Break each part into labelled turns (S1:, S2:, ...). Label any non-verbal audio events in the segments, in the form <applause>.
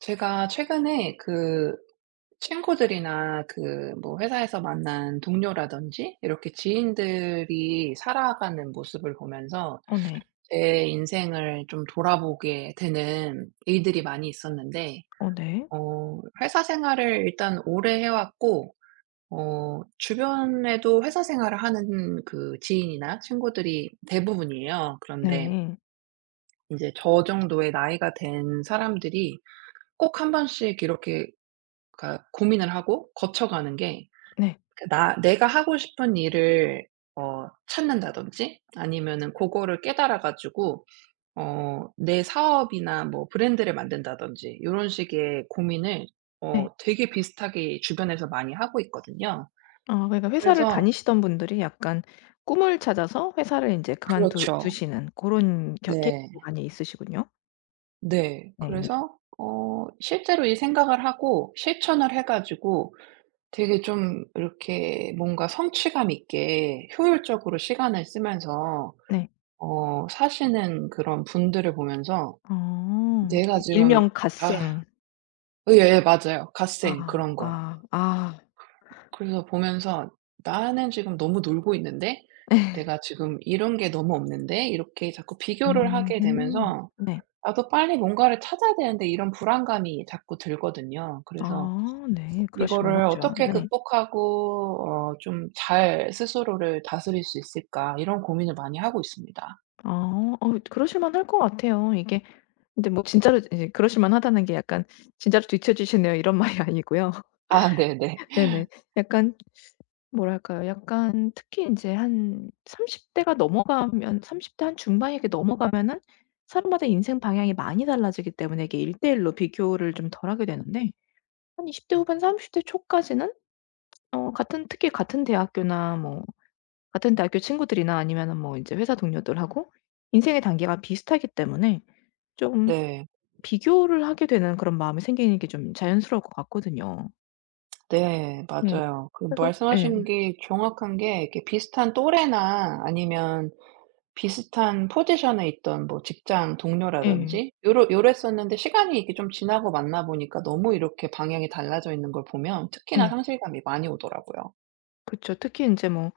S1: 제가 최근에 그 친구들이나 그 뭐 회사에서 만난 동료라든지 이렇게 지인들이 살아가는 모습을 보면서
S2: 어 네.
S1: 제 인생을 좀 돌아보게 되는 일들이 많이 있었는데
S2: 어 네.
S1: 회사 생활을 일단 오래 해 왔고, 주변에도 회사 생활을 하는 그 지인이나 친구들이 대부분이에요. 그런데
S2: 네.
S1: 이제 저 정도의 나이가 된 사람들이 꼭 한 번씩 이렇게, 그러니까 고민을 하고 거쳐가는 게,
S2: 네.
S1: 그 나 내가 하고 싶은 일을 찾는다든지, 아니면은 고거를 깨달아 가지고 내 사업이나 뭐 브랜드를 만든다든지 요런 식의 고민을
S2: 네.
S1: 되게 비슷하게 주변에서 많이 하고 있거든요.
S2: 아 그러니까 회사를
S1: 그래서,
S2: 다니시던 분들이 약간 꿈을 찾아서 회사를 인제 그만두
S1: 그렇죠.
S2: 두시는 고런 겨 케이스가
S1: 네.
S2: 많이 있으시군요.
S1: 네.
S2: 네.
S1: 그래서 실제로 이 생각을 하고 실천을 해 가지고 되게 좀 이렇게 뭔가 성취감 있게 효율적으로 시간을 쓰면서
S2: 네.
S1: 사시는 그런 분들을 보면서,
S2: 어.
S1: 내가
S2: 그
S1: 지금.
S2: 일명
S1: 아,
S2: 갓생.
S1: 예예 맞아요. 갓생
S2: 아.
S1: 그런 거.
S2: 아. 아.
S1: 그래서 보면서 '나는 지금 너무 놀고 있는데
S2: 예.
S1: 내가 지금 이런 게 너무 없는데.' 이렇게 자꾸 비교를 하게
S2: 음음.
S1: 되면서
S2: 네.
S1: '나도 빨리 뭔가를 찾아야 되는데.' 이런 불안감이 자꾸 들거든요. 그래서
S2: 아 네. 그러실
S1: 이거를
S2: 만하죠.
S1: 어떻게
S2: 네.
S1: 극복하고 좀 잘 스스로를 다스릴 수 있을까, 이런 고민을 많이 하고 있습니다.
S2: 아 그러실 만할 것 같아요. 이게 근데 뭐 진짜로 이제 그러실 만하다는 게 약간 진짜로 뒤처지시네요 이런 <laughs> 말이 아니고요.
S1: 아 <laughs> 네네.
S2: 네네. 약간 뭐랄까요. 약간 특히 이제한 30 대가 넘어가면 30대 한 중반이 이렇게 넘어가면은 사람마다 인생 방향이 많이 달라지기 때문에 이게 1 대1로 비교를 좀 덜 하게 되는데 한 20대 후반 30대 초까지는 어 같은 특히 같은 대학교나 뭐 같은 대학교 친구들이나 아니면은 뭐 인제 회사 동료들하고 인생의 단계가 비슷하기 때문에 좀
S1: 네.
S2: 비교를 하게 되는 그런 마음이 생기는 게 좀 자연스러울 것 같거든요.
S1: 네
S2: 네.
S1: 맞아요. 그
S2: 그래서 예.
S1: 말씀하신 게 정확한 게, 이렇게 비슷한 또래나 아니면 비슷한 포지션에 있던 뭐 직장
S2: 예.
S1: 동료라든지, 요러 요랬었는데 시간이 이렇게 좀 지나고 만나 보니까 너무 이렇게 방향이 달라져 있는 걸 보면 특히나
S2: 예.
S1: 상실감이 많이 오더라고요.
S2: 그쵸. 특히 인제 뭐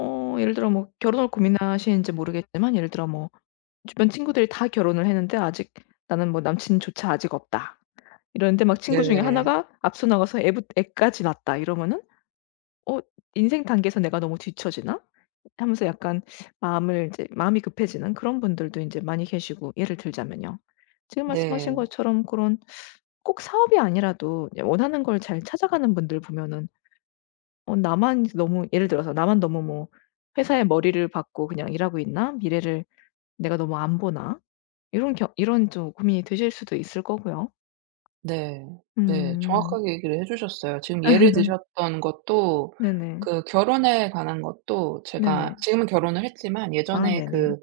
S2: 예를 들어 뭐 결혼을 고민하시는지 모르겠지만 예를 들어 뭐 주변 친구들이 다 결혼을 했는데 아직 나는 뭐 남친조차 아직 없다. 이러는데 막 친구 중에
S1: 네.
S2: 하나가 앞서 나가서 애부 애까지 낳았다 이러면은 '어 인생 단계에서 내가 너무 뒤처지나?' 하면서 약간 마음을 이제 마음이 급해지는 그런 분들도 인제 많이 계시고 예를 들자면요. 지금 말씀하신
S1: 네.
S2: 것처럼 고런 꼭 사업이 아니라도 이제 원하는 걸 잘 찾아가는 분들 보면은 어 나만 너무 예를 들어서 '나만 너무 뭐 회사의 머리를 받고 그냥 일하고 있나? 미래를 내가 너무 안 보나?' 이런 겨 이런 좀 고민이 드실 수도 있을 거고요.
S1: 네. 네.
S2: 음.
S1: 정확하게 얘기를 해 주셨어요. 지금 예를
S2: <laughs>
S1: 드셨던 것도,
S2: 네네.
S1: 그 결혼에 관한 것도
S2: 네네.
S1: 제가 지금은 결혼을 했지만
S2: 아
S1: 예전에
S2: 네네.
S1: 그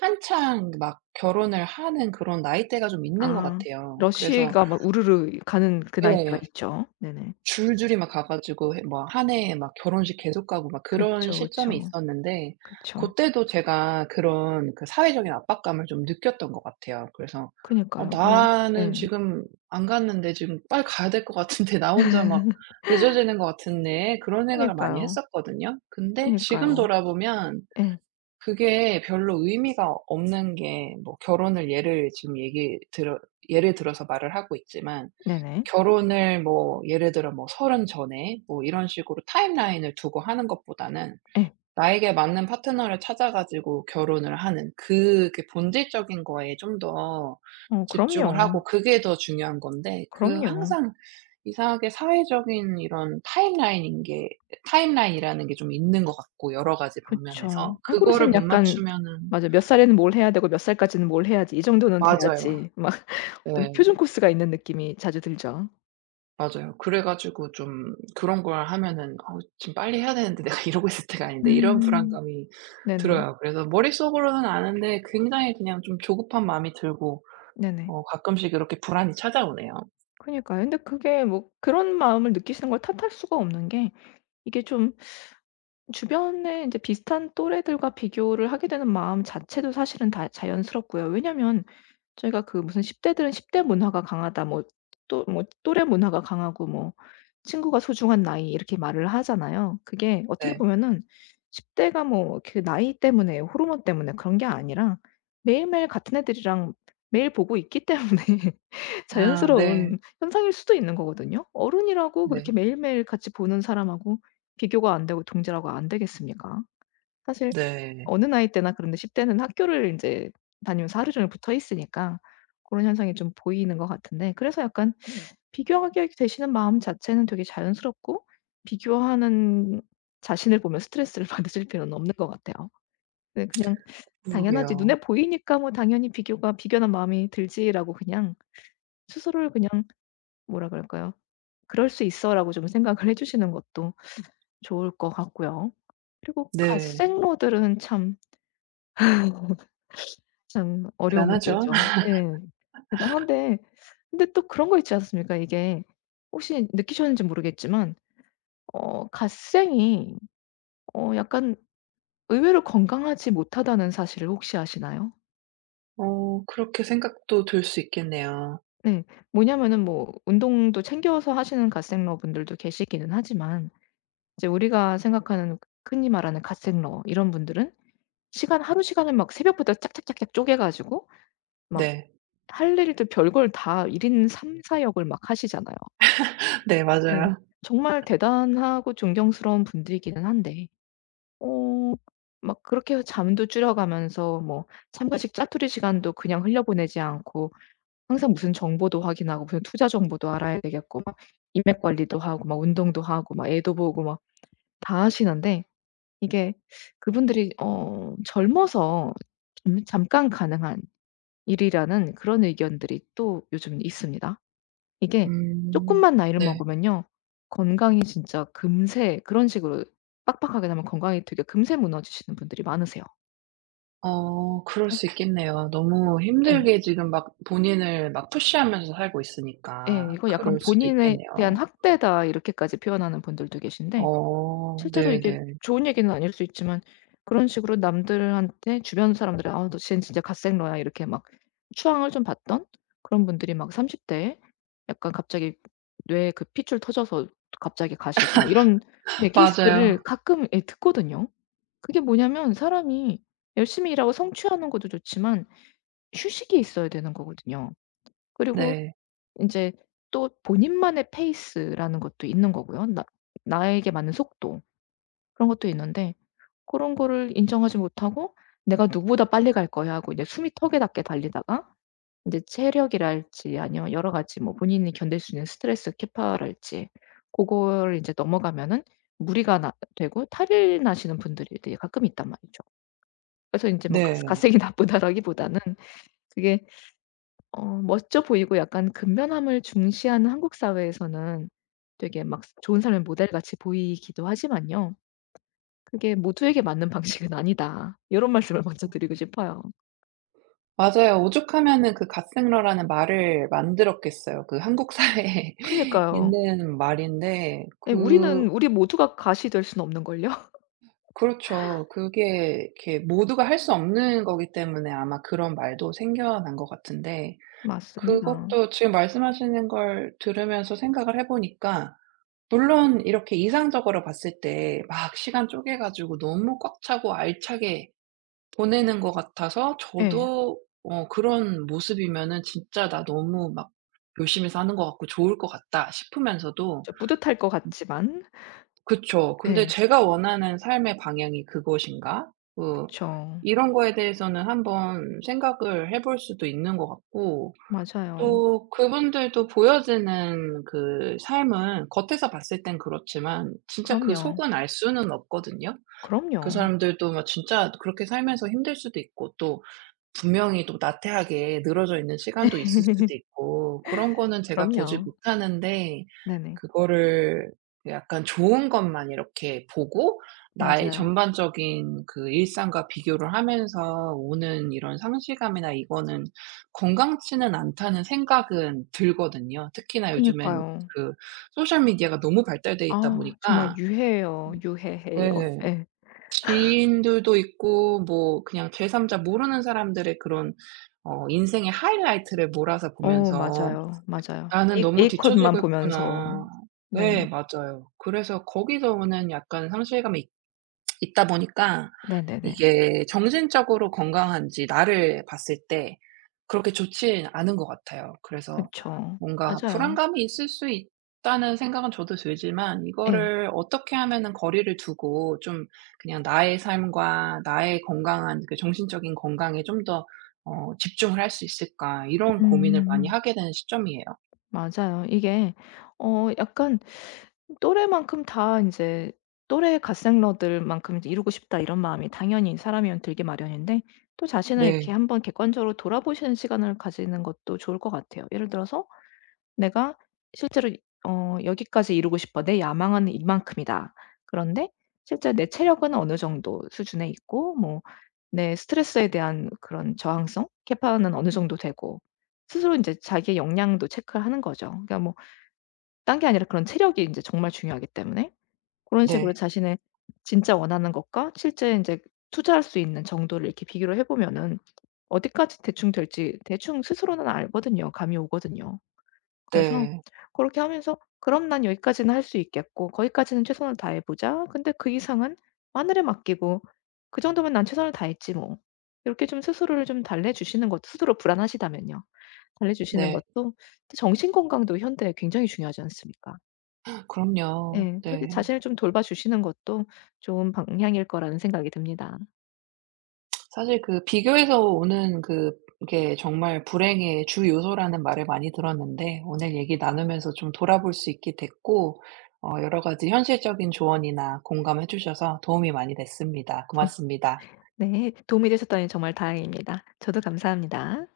S1: 한창 막 결혼을 하는 그런 나이대가 좀 있는 것
S2: 아
S1: 같아요. 그래서
S2: 러쉬가 막 우르르 가는 그 나이대가
S1: 예.
S2: 있죠. 네네.
S1: 줄줄이 막 가 가지고 해, 뭐 한 해에 막 결혼식 계속 가고 막 그런
S2: 그쵸,
S1: 시점이
S2: 그쵸.
S1: 있었는데,
S2: 그쵸.
S1: 고때도 제가 그런 그 사회적인 압박감을 좀 느꼈던 것 같아요. 그래서
S2: 그니까요. 그걸
S1: 나는
S2: 예.
S1: 지금 안 갔는데 지금 빨리 가야 될 것 같은데, 나 혼자 막 늦어지는 것 같은데.' 그런 생각을 많이
S2: 그니까요.
S1: 했었거든요. 근데 지금
S2: 그니까요.
S1: 돌아보면
S2: 예.
S1: 그게 별로 의미가 없는 게, 뭐 결혼을 예를 지금 얘기 들어, 예를 들어서 말을 하고 있지만,
S2: 네네.
S1: 결혼을 뭐 예를 들어 뭐 30 전에 뭐 이런 식으로 타임라인을 두고 하는 것보다는
S2: 예.
S1: 나에게 맞는 파트너를 찾아 가지고 결혼을 하는 그 본질적인 거에 좀 더 집중을
S2: 그럼요.
S1: 하고, 그게 더 중요한 건데, 그
S2: 그럼요.
S1: 항상 이상하게 사회적인 이런 타임라인인 게 타임라인이라는 게 좀 있는 것 같고, 여러 가지
S2: 그쵸.
S1: 방면에서 그거를
S2: 한국에서는
S1: 못
S2: 약간
S1: 맞추면은.
S2: 맞아. 몇 살에는 뭘 해야 되고 몇 살까지는 뭘 해야지. 이 정도는
S1: 맞아요.
S2: 돼야지. 막 <laughs> 어떤 표준
S1: 네.
S2: 코스가 있는 느낌이 자주 들죠.
S1: 맞아요. 그래 가지고 좀 그런 걸 하면은 지금 빨리 해야 되는데, 내가 <laughs> 이러고 있을 때가 아닌데.' 이런
S2: 음.
S1: 불안감이
S2: 네네.
S1: 들어요. 그래서 머릿속으로는 아는데 굉장히 그냥 좀 조급한 마음이 들고,
S2: 네네.
S1: 가끔씩 이렇게 불안이 찾아오네요.
S2: 그니까요. 근데 그게 뭐 그런 마음을 느끼시는 걸 탓할 수가 없는 게 이게 좀 주변에 인제 비슷한 또래들과 비교를 하게 되는 마음 자체도 사실은 다 자연스럽고요. 왜냐면 저희가 그 무슨 10 대들은 10대 문화가 강하다 뭐 또 뭐 또래 문화가 강하고 뭐 친구가 소중한 나이 이렇게 말을 하잖아요. 그게 어떻게
S1: 네.
S2: 보면은 10 대가 뭐 그 나이 때문에 호르몬 때문에 그런 게 아니라 매일매일 같은 애들이랑 매일 보고 있기 때문에 <laughs>
S1: 아 네.
S2: 자연스러운 현상일 수도 있는 거거든요. 어른이라고
S1: 네.
S2: 그렇게 매일매일 같이 보는 사람하고 비교가 안 되고 동질하고 안 되겠습니까? 사실
S1: 네.
S2: 어느 나이 때나 그런데 10 대는 학교를 인제 다니면서 하루 종일 붙어 있으니까 고런 현상이 좀 보이는 것 같은데 그래서 약간 비교하게 되시는 마음 자체는 되게 자연스럽고 비교하는 자신을 보면 스트레스를 <laughs> 받으실 필요는 없는 것 같아요. 네 그냥 '당연하지.
S1: 그러게요.
S2: 눈에 보이니까 뭐 당연히 비교가 비교하는 마음이 들지.'라고 그냥 스스로를 그냥 뭐라 그럴까요? '그럴 수 있어.'라고 좀 생각을 해 주시는 것도 좋을 것 같고요. 그리고
S1: 네.
S2: 갓생러들은 참 참 어려운
S1: 대단하죠. <laughs>
S2: 문제죠. 예. 대단한데 근데 또 그런 거 있지 않습니까? 이게 혹시 느끼셨는지 모르겠지만 갓생이 약간 의외로 건강하지 못하다는 사실을 혹시 아시나요?
S1: 그렇게 생각도 들 수 있겠네요.
S2: 네. 뭐냐면은 뭐 운동도 챙겨서 하시는 갓생러분들도 계시기는 하지만 이제 우리가 생각하는 흔히 말하는 갓생러 이런 분들은 시간 하루 시간을 막 새벽부터 짝짝짝짝 쪼개 가지고 막
S1: 네.
S2: 할 일도 별걸 다 1인 3-4 역을 막 하시잖아요.
S1: <laughs> 네
S2: 예.
S1: 맞아요.
S2: 정말 대단하고 존경스러운 분들이기는 한데 어 막 그렇게 잠도 줄여 가면서 뭐 잠깐씩 짜투리 시간도 그냥 흘려보내지 않고 항상 무슨 정보도 확인하고 무슨 투자 정보도 알아야 되겠고 막 인맥 관리도 하고 막 운동도 하고 막 애도 보고 막 다 하시는데 이게 그분들이 젊어서 잠 잠깐 가능한 일이라는 그런 의견들이 또 요즘 있습니다. 이게 조금
S1: 음.
S2: 만 나이를
S1: 네.
S2: 먹으면요. 건강이 진짜 금세 그런 식으로 빡빡하게 나면 건강이 되게 금세 무너지시는 분들이 많으세요.
S1: 그럴
S2: 그
S1: 수 있겠네요. 너무
S2: 예.
S1: 힘들게 지금 막 본인을 막 푸시하면서 살고
S2: 예.
S1: 있으니까
S2: 이거 약간
S1: 그럴 수도
S2: '본인에 대한
S1: 있겠네요.
S2: 학대다.' 이렇게까지 표현하는 분들도 계신데
S1: 어
S2: 실제로 이게
S1: 네네.
S2: 좋은 얘기는 아닐 수 있지만 그런 식으로 남들한테 주변 사람들이 '아 너 쟨 진짜 갓생러야.' 이렇게 막 추앙을 좀 받던 그런 분들이 막 30 대에 약간 갑자기 뇌에 그 핏줄 터져서 갑자기 가시고 막 이런 예 케이스들을
S1: 맞아요.
S2: 가끔 예 듣거든요. 그게 뭐냐면 사람이 열심히 일하고 성취하는 것도 좋지만 휴식이 있어야 되는 거거든요. 그리고
S1: 네.
S2: 인제 또 본인만의 페이스라는 것도 있는 거고요. 나 나에게 맞는 속도 그런 것도 있는데 그런 거를 인정하지 못하고 '내가 누구보다 빨리 갈 거야.' 하고 이제 숨이 턱에 닿게 달리다가 인제 체력이랄지 아니면 여러 가지 뭐 본인이 견딜 수 있는 스트레스 캐파랄지 고거를 인제 넘어가면은 무리가 나 되고 탈이 나시는 분들이 되게 가끔 있단 말이죠. 그래서 인제 뭐 갓
S1: 네.
S2: "갓생이 나쁘다."라기보다는 그게 멋져 보이고 약간 근면함을 중시하는 한국 사회에서는 되게 막 좋은 삶의 모델같이 보이기도 하지만요. 그게 '모두에게 맞는 <laughs> 방식은 아니다.' 이런 말씀을 먼저 드리고 싶어요.
S1: 맞아요. 오죽하면은 그 갓생러라는 말을 만들었겠어요. 그 한국 사회에 <laughs>
S2: 그니까요.
S1: 있는 말인데
S2: 예 우리 모두가 가시 될 수는 없는걸요. <laughs>
S1: 그렇죠. 그게 이렇게 모두가 할 수 없는 거기 때문에 아마 그런 말도 생겨난 것 같은데,
S2: 맞습니다.
S1: 그것도 지금 말씀하시는 걸 들으면서 생각을 해 보니까, 물론 이렇게 이상적으로 봤을 때 막 시간 쪼개 가지고 너무 꽉 차고 알차게 보내는 것 같아서
S2: 예.
S1: 저도 그런 모습이면은 '진짜 나 너무 막 열심히 사는 것 같고 좋을 것 같다.' 싶으면서도.
S2: 좀 뿌듯할 것 같지만
S1: 그쵸. 근데
S2: 예.
S1: 제가 원하는 삶의 방향이 그것인가? 그
S2: 그쵸.
S1: 이런 거에 대해서는 한번 생각을 해볼 수도 있는 것 같고,
S2: 맞아요.
S1: 또 그분들도 보여지는 그 삶은 겉에서 봤을 땐 그렇지만 진짜 그
S2: 그럼요.
S1: 속은 알 수는 없거든요. 그
S2: 그럼요.
S1: 사람들도 막 진짜 그렇게 살면서 힘들 수도 있고, 또 분명히 또 나태하게 늘어져 있는 시간도 있을
S2: <laughs>
S1: 수도 있고, 그런 거는 제가 보지
S2: 그럼요.
S1: 못하는데,
S2: 네네.
S1: 그거를 약간 좋은 것만 이렇게 보고 나의
S2: 맞아요.
S1: 전반적인 그 일상과 비교를 하면서 오는 이런 상실감이나 이거는 건강치는 않다는 생각은 들거든요. 특히나 요즘엔
S2: 그니까요.
S1: 그 소셜 미디어가 너무 발달돼 있다
S2: 아 정말
S1: 보니까.
S2: 유해해요. 유해해요.
S1: 예.
S2: 예.
S1: 지인들도 있고 뭐 그냥 제삼자 모르는 사람들의 그런 인생의 하이라이트를 몰아서 보면서
S2: 맞아요. 맞아요.
S1: '나는
S2: A
S1: 너무
S2: A컷만
S1: 뒤처지고
S2: 보면서.
S1: 있구나.'
S2: 네.
S1: 네 맞아요. 그래서 거기서 오는 약간 상실감이 있다 보니까
S2: 네네네.
S1: 이게 정신적으로 건강한지, 나를 봤을 때 그렇게 좋진 않은 것 같아요. 그래서
S2: 그쵸.
S1: 뭔가
S2: 맞아요.
S1: 불안감이 있을 수 있다는 생각은 저도 들지만,
S2: 예.
S1: 이거를 어떻게 하면은 거리를 두고 좀 그냥 나의 삶과 나의 건강한 그 정신적인 건강에 좀 더 집중을 할 수 있을까, 이런 고민을 많이
S2: 음
S1: 하게 되는 시점이에요.
S2: 맞아요. 이게 약간 또래만큼 다 이제 또래 갓생러들만큼 이제 '이루고 싶다.' 이런 마음이 당연히 사람이면 들기 마련인데 또 자신을 이렇게
S1: 네.
S2: 한번 객관적으로 돌아보시는 시간을 가지는 것도 좋을 것 같아요. 예를 들어서 내가 실제로 '여기까지 이루고 싶어. 내 야망은 이만큼이다.' 그런데 실제 내 체력은 어느 정도 수준에 있고 뭐 내 스트레스에 대한 그런 저항성 캐파는 어느 정도 되고 스스로 이제 자기의 역량도 체크하는 거죠. 그러니까 뭐 딴 게 아니라 그런 체력이 이제 정말 중요하기 때문에 그런 식으로
S1: 네.
S2: 자신의 진짜 원하는 것과 실제 이제 투자할 수 있는 정도를 이렇게 비교를 해 보면은 어디까지 대충 될지 대충 스스로는 알거든요. 감이 오거든요. 그래서
S1: 네.
S2: 그렇게 하면서 '그럼 난 여기까지는 할 수 있겠고 거기까지는 최선을 다해 보자. 근데 그 이상은 하늘에 맡기고 그 정도면 난 최선을 다했지 뭐.' 이렇게 좀 스스로를 좀 달래주시는 것도 스스로 불안하시다면요. 달래주시는
S1: 네.
S2: 것도 정신 건강도 현대에 굉장히 중요하지 않습니까?
S1: 그럼요.
S2: 예. 그렇게
S1: 네.
S2: 자신을 좀 돌봐주시는 것도 좋은 방향일 거라는 생각이 듭니다.
S1: 사실 그 비교에서 오는 그게 정말 불행의 주 요소라는 말을 많이 들었는데, 오늘 얘기 나누면서 좀 돌아볼 수 있게 됐고, 여러 가지 현실적인 조언이나 공감해 주셔서 도움이 많이 됐습니다. 고맙습니다.
S2: 네. 도움이 되셨다니 정말 다행입니다. 저도 감사합니다.